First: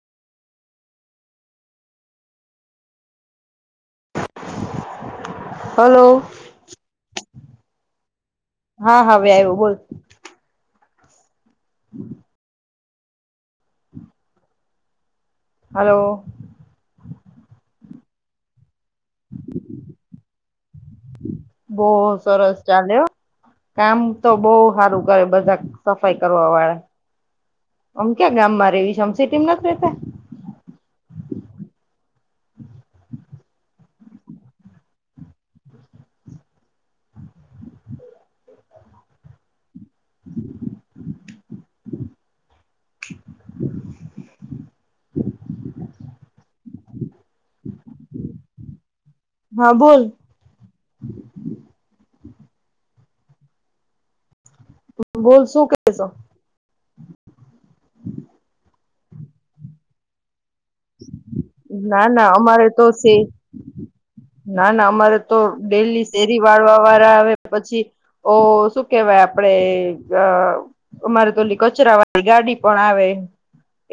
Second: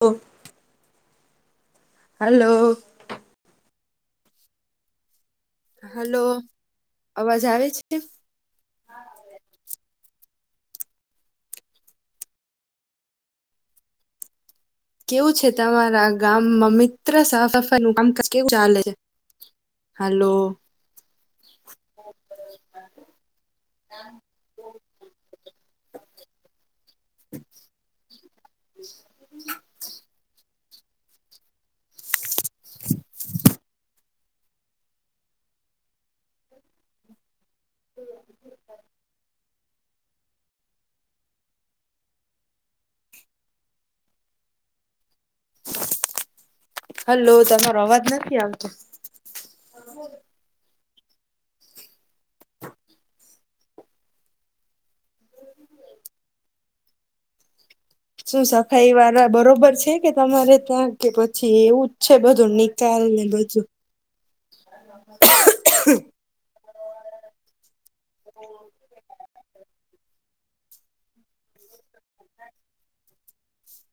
ઓ hello. Hello અવાજ આવે છે હા હા હવે આવ્યો બોલ. [inaudible] કેવું છે હલો તમારા ગામ મમી [unintelligible] કેવું ચાલે છે હલો બો સરસ ચાલે હા કામ તો બઉ સારું કરે બધા સફાઈ કરવા વાળા આમ ક્યાં ગામ માં રવી છેમ સિટી માં નથી રેતા. [inaudible] હ બ [inaudible] [inaudible] હલો તમારો અવાજ નથી આવતો. હા બોલ [inaudible] બોલ શું કરો છો? શું સફાઈ વાળા બરોબર છે કે તમારે. ત્યાં કે પછી એવું જ ના છે ના બધું અમારે તો નિકાલ સે ને બધું ના ના અમારે તો ડેલી શેરી વાળવા વાળા આવે પછી ઓ શું કેવાય આપડે અ અમારે તોલી કચરા વાળી ગાડી પણ આવે.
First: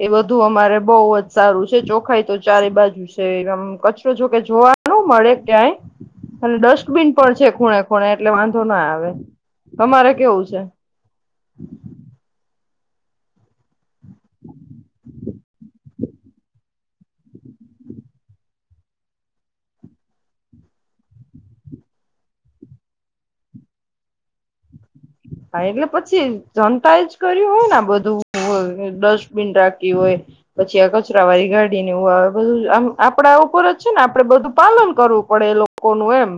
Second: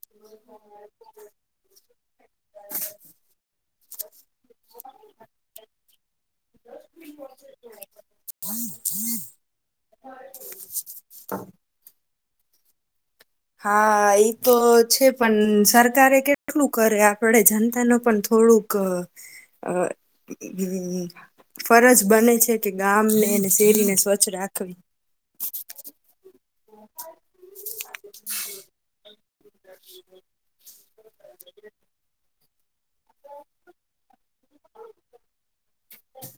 એ બધું અમારે બહુ જ સારું. છે ચોખાઈ તો ચારે બાજુ છે આમ કચરો જો કે જોવા ન મળે ક્યાંય અને ડસ્ટબીન પણ છે ખૂણા ખૂણા એટલે વાંધો ના આવે તમારે કેવું છે? હા એ તો છે પણ સરકારે કેટલું કરે આપડે જનતા નું પણ થોડુંક ફરજ બને છે કે ગામને અને શેરીને સ્વચ્છ રાખવી. હા એટલે પછી જનતા એ જ કર્યું હોય ને બધું ડસ્ટબીન રાખ્યું હોય પછી આ કચરા વાળી ગાડી નેવું આવ ધુ આપડા ઉપર જ છે ને આપડે બધું પાલન કરવું પડે એ લો કોનું એમ.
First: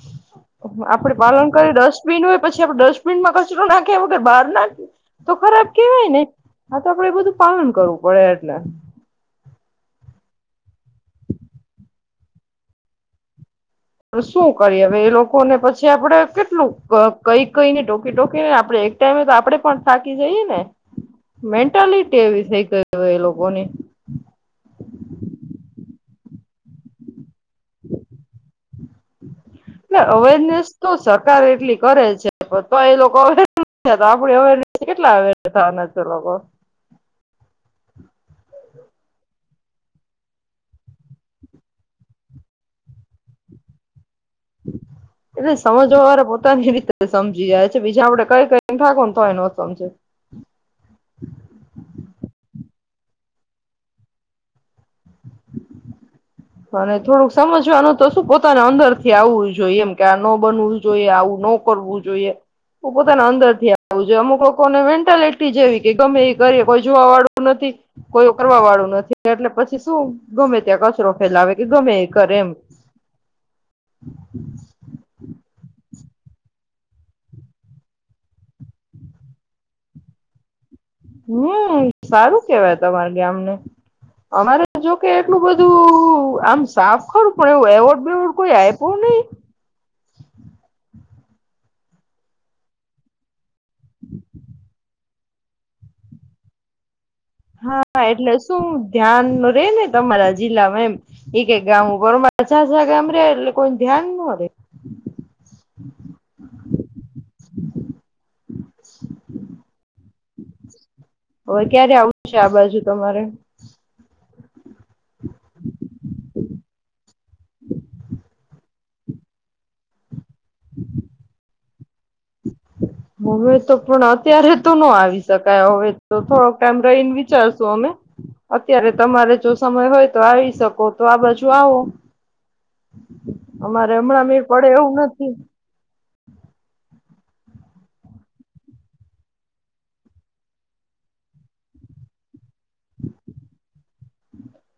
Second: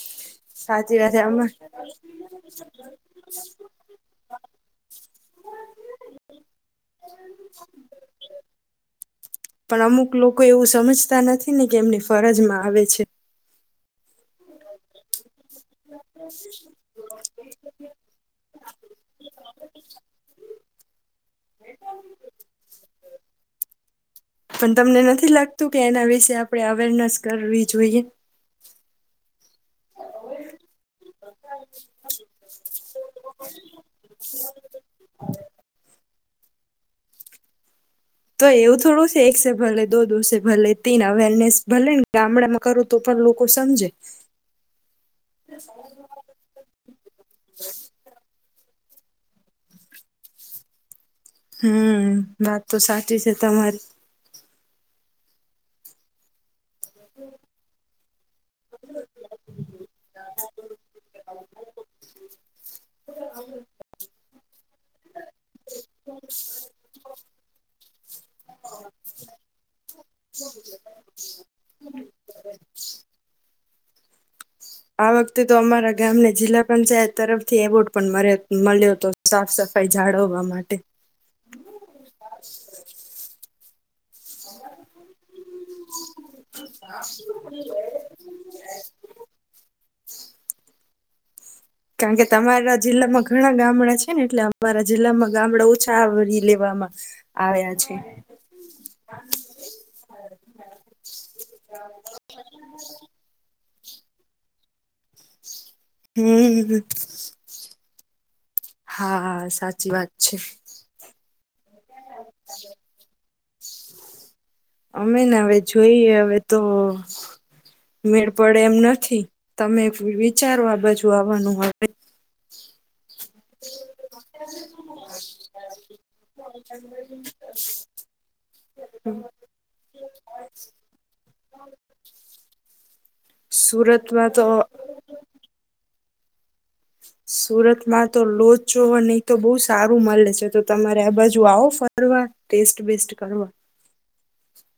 [inaudible] સાચી આપડે વાત અમા પાલન કરી ડસ્ટબિન હોય પછી આપડે ડસ્ટબ ડસ્ટબિન મા કચરો નાખ્યા વગર બહાર નાખ તો ખરાબ કેવાય ને, આ તો આપડે એ બધું પાલન કરવું પડે એટલે પણ અમુક લોકો એવું સમજતા નથી ને કે એમની ફરજમાં આવે છે શું કરીએ હવે એ લોકો ને પછી આપણે કેટલું કઈ, કઈને ટોકી, ટોકી આપે એક ટાઈમે તો આપણેે પણ થાકી જઈએ ને મેન્ટાલિટી એવી થઈ ગઈ હો એ લોકોની પણ તમને નથી લાગતું કે એના વિશેે આપણે અવેરનેસ કરવી જોઈએ એટલે અવેરનેસ તો સરકાર એટલી કરે છે તોય લોકો [unintelligible] આપણી અવેરનેસ [unintelligible] લોકો [inaudible] તો એવું થોડું સે એક સે ભલે દો, દોસે ભલે તીન, અવેરનેસ ભલે ને ગામડામાં કરો તો પણ લોકો સમજે એટલે સમજવા વાળ પોતાની રીતે સમજી જાય છે બીજા આપડે કઈ કઈને ઠાકો તોય ન સમજે હમ, વાત તો સાચી છે તમારી અને થોડુંક સમજવાનું તો શું પોતાને અંદર થી આવવું જોઈએ એમ કે આ ન બનવું જોઈએ આવું ન કરવું જોઈએ હું પોતાના અંદર થી આવું જોઈએ અમુક લોકોને મેન્ટાલિટી જેવી કે ગમે એ કરીએ કોઈ જોવા વાળું નથી કોઈ કરવા વાળું નથી એટલે પછી શું ગમે ત્યાં કચરો ફેલાવે કે ગમે એ કરે એમ આ વખતે તો અમારા ગામને જિલ્લા પંચાયત તરફથી એવોર્ડ પણ મલ્યો હતો સાફ સફાઈ જાળવવા માટે હમ્મ, સારું કેવાય તમારે ગામને. અમારે જોકે એટલું બધું આમ સાફ ખરું પણ એવું એવોર્ડ બેવોર્ડ કોઈ આપ્યું નઈ. કારણ કે તમારા જિલ્લામાં ઘણા ગામડા છે ને એટલે અમારા જિલ્લામાં ગામડા ઓછા આવરી લેવામાં આવ્યા છે હા, એટલે શું ધ્યાન રેય ને તમારા જિલ્લામાં એમ એક ગામ [unintelligible] કોઈ ધ્યાન નો રે. હમ્મ. હા, સાચી વાત છે. હવે ક્યારે આઉં છે આ બાજુ તમારે? અમે ને હવે જોઈએ હવે તો મેળ પડે એમ ન થી તમે ફીવી ચારો આ બાજુ આવાનું હોય [unintelligible] હવે તો પણ અત્યારે તો નો આવી શકાય હવે તો થોડોક ટાઈમ રહીને વિચારશું અમે અત્યારે તમારે જો સમય હોય તો આવી શકો તો આ બાજુ આવો. અમારે હમણાં સુરતમાં મેડ તો પડે એવું નથી. સુરતમાં તો લોચચો નહી તો બો સારું મળે છે તો તમારે આ બાજુ આવો ફરવા, ટેસ્ટ બેસ્ટ કરવા.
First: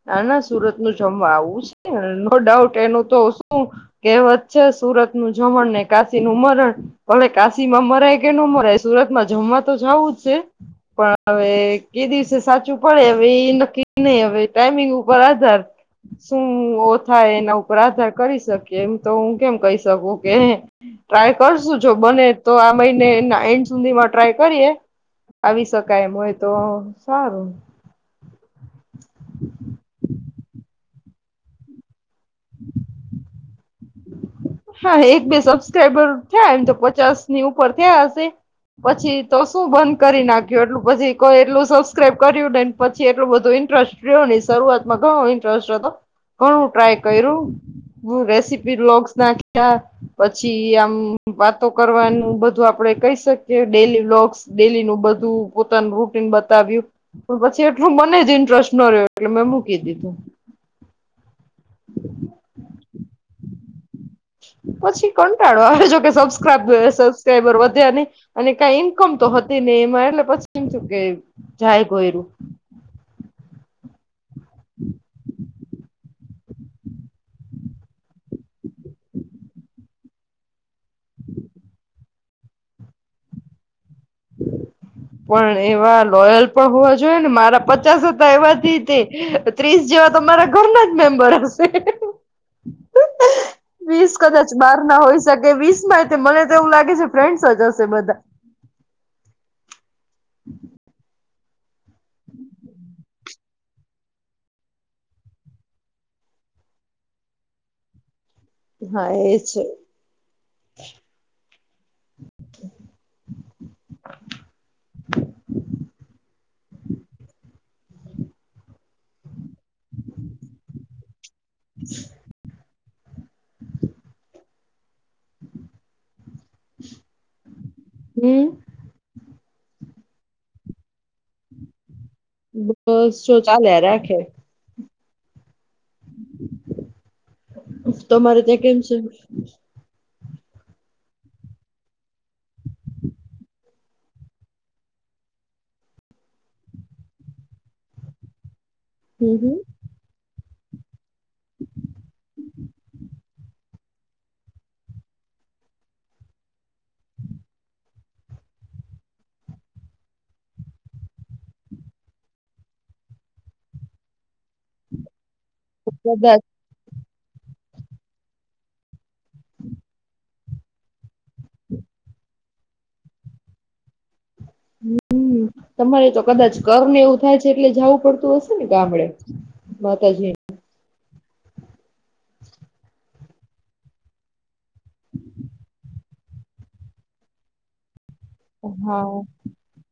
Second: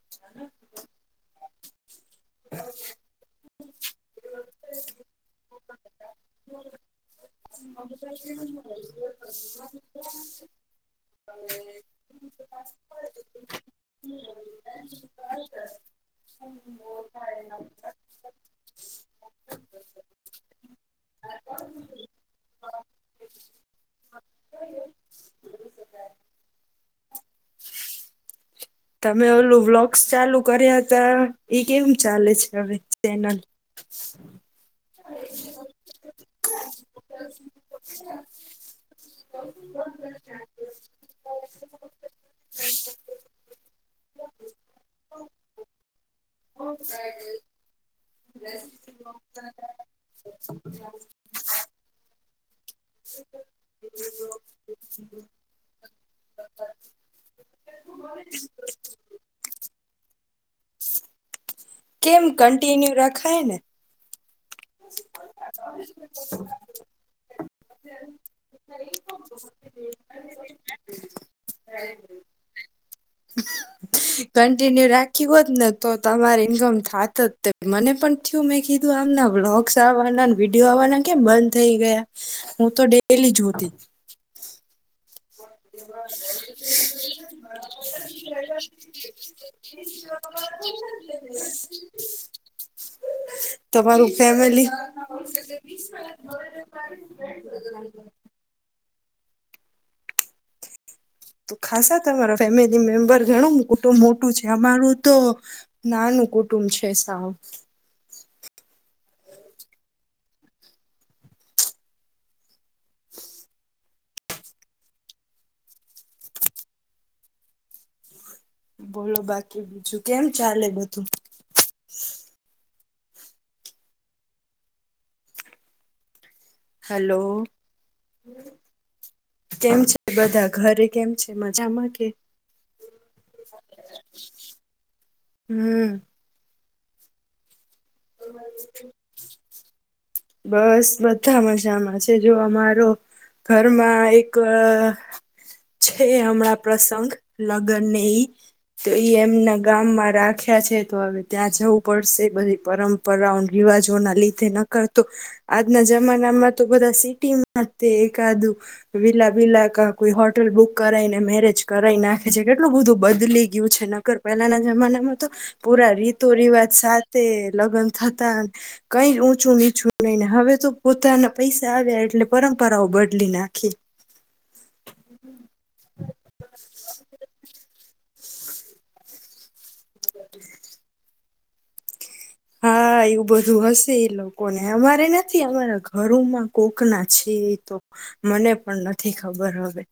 ના ના સુરત નું જમવા આવુશ નો ડાઉટ એનું તો કહેવત છે સુરત નું જમણ ને કાશી નું મરણ કલે કાશીમાં મરાય કે ન મરાય સુરતમાં જમવા તો જવું જ છે પણ હવે કે દિવસે સાચું પડે હવે એ નક્કી નહી હવે ટમિંગ ઉપર આધાર શું થાય એના ઉપર આધાર કરી શકીએ એમ તો હું કેમ કહી શકું કે ટ્રાય કરશું જો બને તો આ મહિને એન્ડ સુધીમાં ટ્રાય કરીએ આવી શકાય એમ હોય તો સારું અમે ઓલું વ્લોગ્સ ચાલુ કર્યા હતા એ કેમ ચાલે છે હવે ચેનલ હા એક બે સબસ્ક્રાઈબર થયા એમ તો પચાસ ની ઉપર થયા હશે પછી તો શું બંધ કરી નાખ્યું એટલું પછી કોઈ એટલું સબસ્ક્રાઈબ કર્યું ને પછી એટલું બધું ઇન્ટરેસ્ટ રહ્યો નહી શરૂઆતમાં ઘણો ઇન્ટરેસ્ટ હતો ઘણું ટ્રાય કર્યું હું રેસીપી બ્લોગસ નાખી પછી આમ વાતો કરવાનું બધું આપડે કહી શકીએ ડેલી્લોગસ ડેલી નું બધું પોતાનું રૂટીન બતાવ્યું પણ પછી એટલું મને જ ઇન્ટરેસ્ટ ન રહ્યો એટલે મેં મૂકી દીધું કેમ કન્ટિન્યુ રખાય ને પછી કંટાળો આવે જો કે સબસ્ક્રાઈબ સબસ્ક્રાઈબર વધ્યા ન અને કઈ ઈન્કમ તો હતી ને એમાં એટલે પછી એમ કે જાય કોઈું કન્ટિન્યુ રાખ્યું હોત ને તો તમાર ઈન્કમ થત જ મને પણ થયું મેં કીધું આમના બ્લોગસ આવવાના વિડીયો આવવાના કેમ બંધ થઈ ગયા હું તો ડેલી જોતી પણ એવા લોયલ પણ હોવા જોઈએ ને મારા પચાસ હતા એવાથી તે ત્રીસ જેવારા ઘરના જ મેમ્બર હશે તમારું વીસ કદાચ ફેમિલી બાર ના હોય શકે વીસ માં મને તો એવું લાગે છે ફ્રેન્ડસ જ હશે બધા [unintelligible] તો ખાસા તમારા ફેમિલી મેમ્બર ઘણું કુટુંબ મોટું છે અમારું તો નાનું કુટુંબ છે સાવ હા એ છે બોલો બાકી કે બીજું કેમ ચાલે બધું હેલો હમ કેમ છે એ બધા ઘરે કેમ છે મજામાં કે બસ જો ચાલે રાખે હમ તમારે ત્યાં કેમ છે બસ બધા મજામાં છે જો અમારો ઘરમાં એક છે હમણાં પ્રસંગ લગ્નને તો એમ હમ હમ ના ગામ મારા ખ્યા છે તો હવે ત્યાં જવું પડશે બી પરંપરાઓ રિવાજો ના લીધે નકર તો આજના જમાનામાં તો બધા સિટીમાં તે એકાદું વિલા બીલા ક કોઈ હોટલ બુક કરાવાઈને મેરેજ કરાઈ નાખે છે કેટલું બધું બદલી ગયું છે નકર પહેલાના જમાનામાં તો પુરા રીતો કદાચ રિવાજ સા તે લગ્ન થતા કઈ ઊંચું નીચું નઈ ને હવે તો પોતાના પૈસા આવ્યા એટલે પરંપરાઓ બદલી નાખી હમ તમારે તો કદાચ કર ને એવું થાય છે એટલે જવું પડતું તું હ ને ગાામડ બતા જે હા એવું બધું હશે એ લોકોને અમારે નથી અમારા ઘરોમાં કોકના છે એ તો મને પણ હા નથી ખબર હવે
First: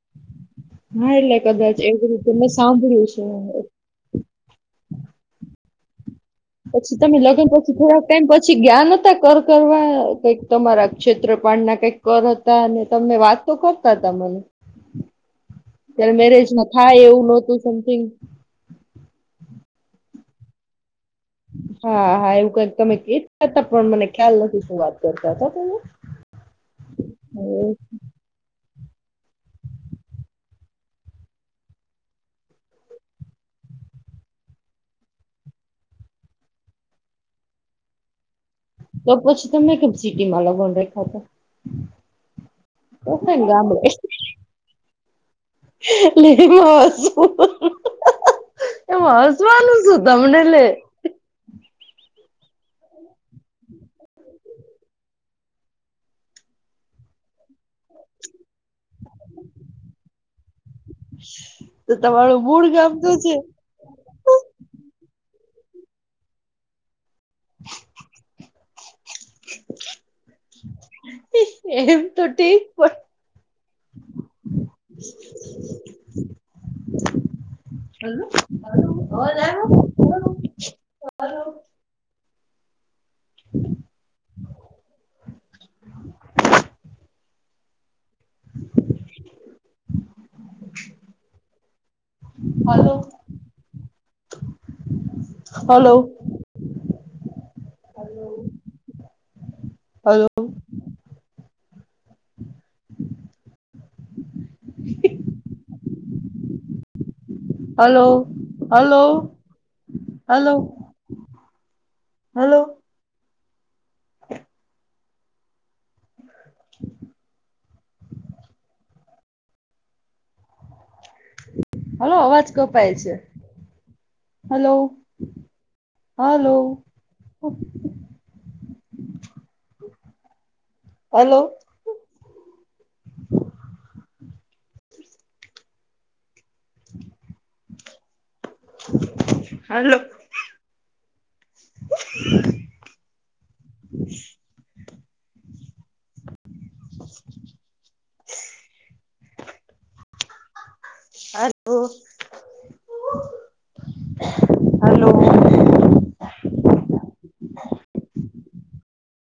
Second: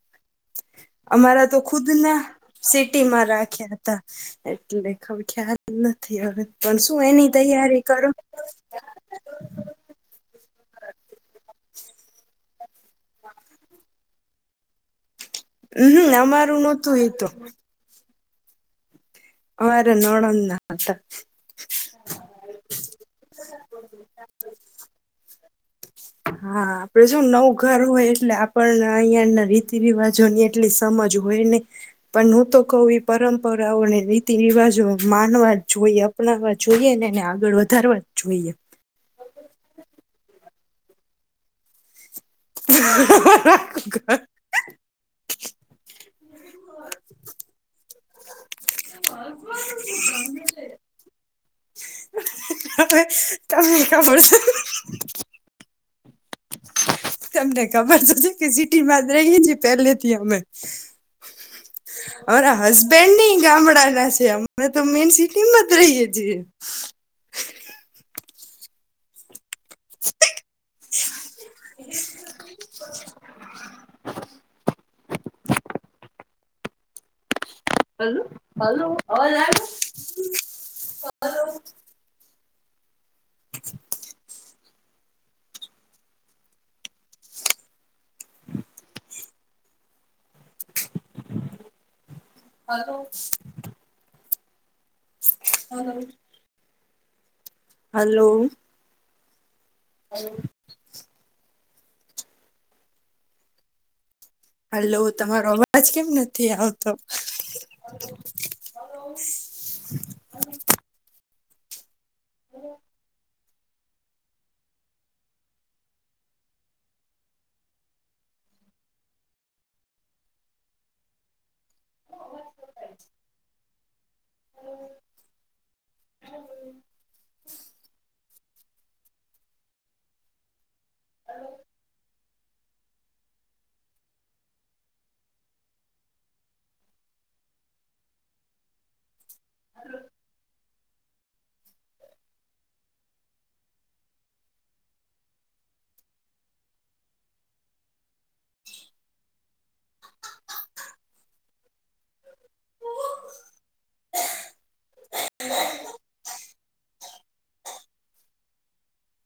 હા એટલે અમારા તો કદાચ એવી ખુદના રીતે મેં સિટીમાં સાંભળ્યું છે રાખ્યા હતા એટલેખખ હવે પણ પછી શું તમે એની પછી તૈયારી થોડાક કરો ટાઈમ પછી જ્ઞાન હતા કર કરવા કઈક. તમારા ક્ષેત્રપળ ના કઈક કર હતા અને તમે વાત તો કરતા હતા મને. [inaudible] હમ ત્યારે મેરેજ અમારું ના નહોતું થાય એ એવું તો નહોતું સમથિંગ. હ ર નોડ ના હા હા એવું કઈક તમે કતા હતા પણ મને ખ્યાલ નથી શું વાત કરતા. તમે હા આપડે શું નવું હમ. ઘર હોય એટલે આપણ અહં ના રીતિ રિવાજો ની એટલી સમજ હોય નને, પણ હું તો કઉ પરંપરાઓને રીતિ રિવાજો માનવા જ જોઈએ અપનાવવા જોઈએ ને એને આગળ વધારવા જ જોઈએ. તો પછી તમે કબ સિટીમાં લોગોન રખા હતા? ઓછ ને ગામડ ટ લેસવું એ હજવાનું છું તમને લે. ક ક પ છે [unintelligible] તમને ખબર તોશે કે સિટીમાં રહીએ છીએ પેલે થી અમે, તો તમારું અમારા મૂળ ગામ તો છે હસબેન્ડની ગામડાના છે અમે તો મેન સ હિમત રહીએ જ [inaudible] એમ તો ઠીક પણ હલો અવાજ આવ્યો hello [inaudible] [inaudible] hello [inaudible] hello hello hello hello તમારો અવાજ કેમ નથી આવતો હલો હલો હલો [inaudible] હલો અવાજ કપાય છે હલો હલો હલો [inaudible] હાલો. [unintelligible] Hello, hello.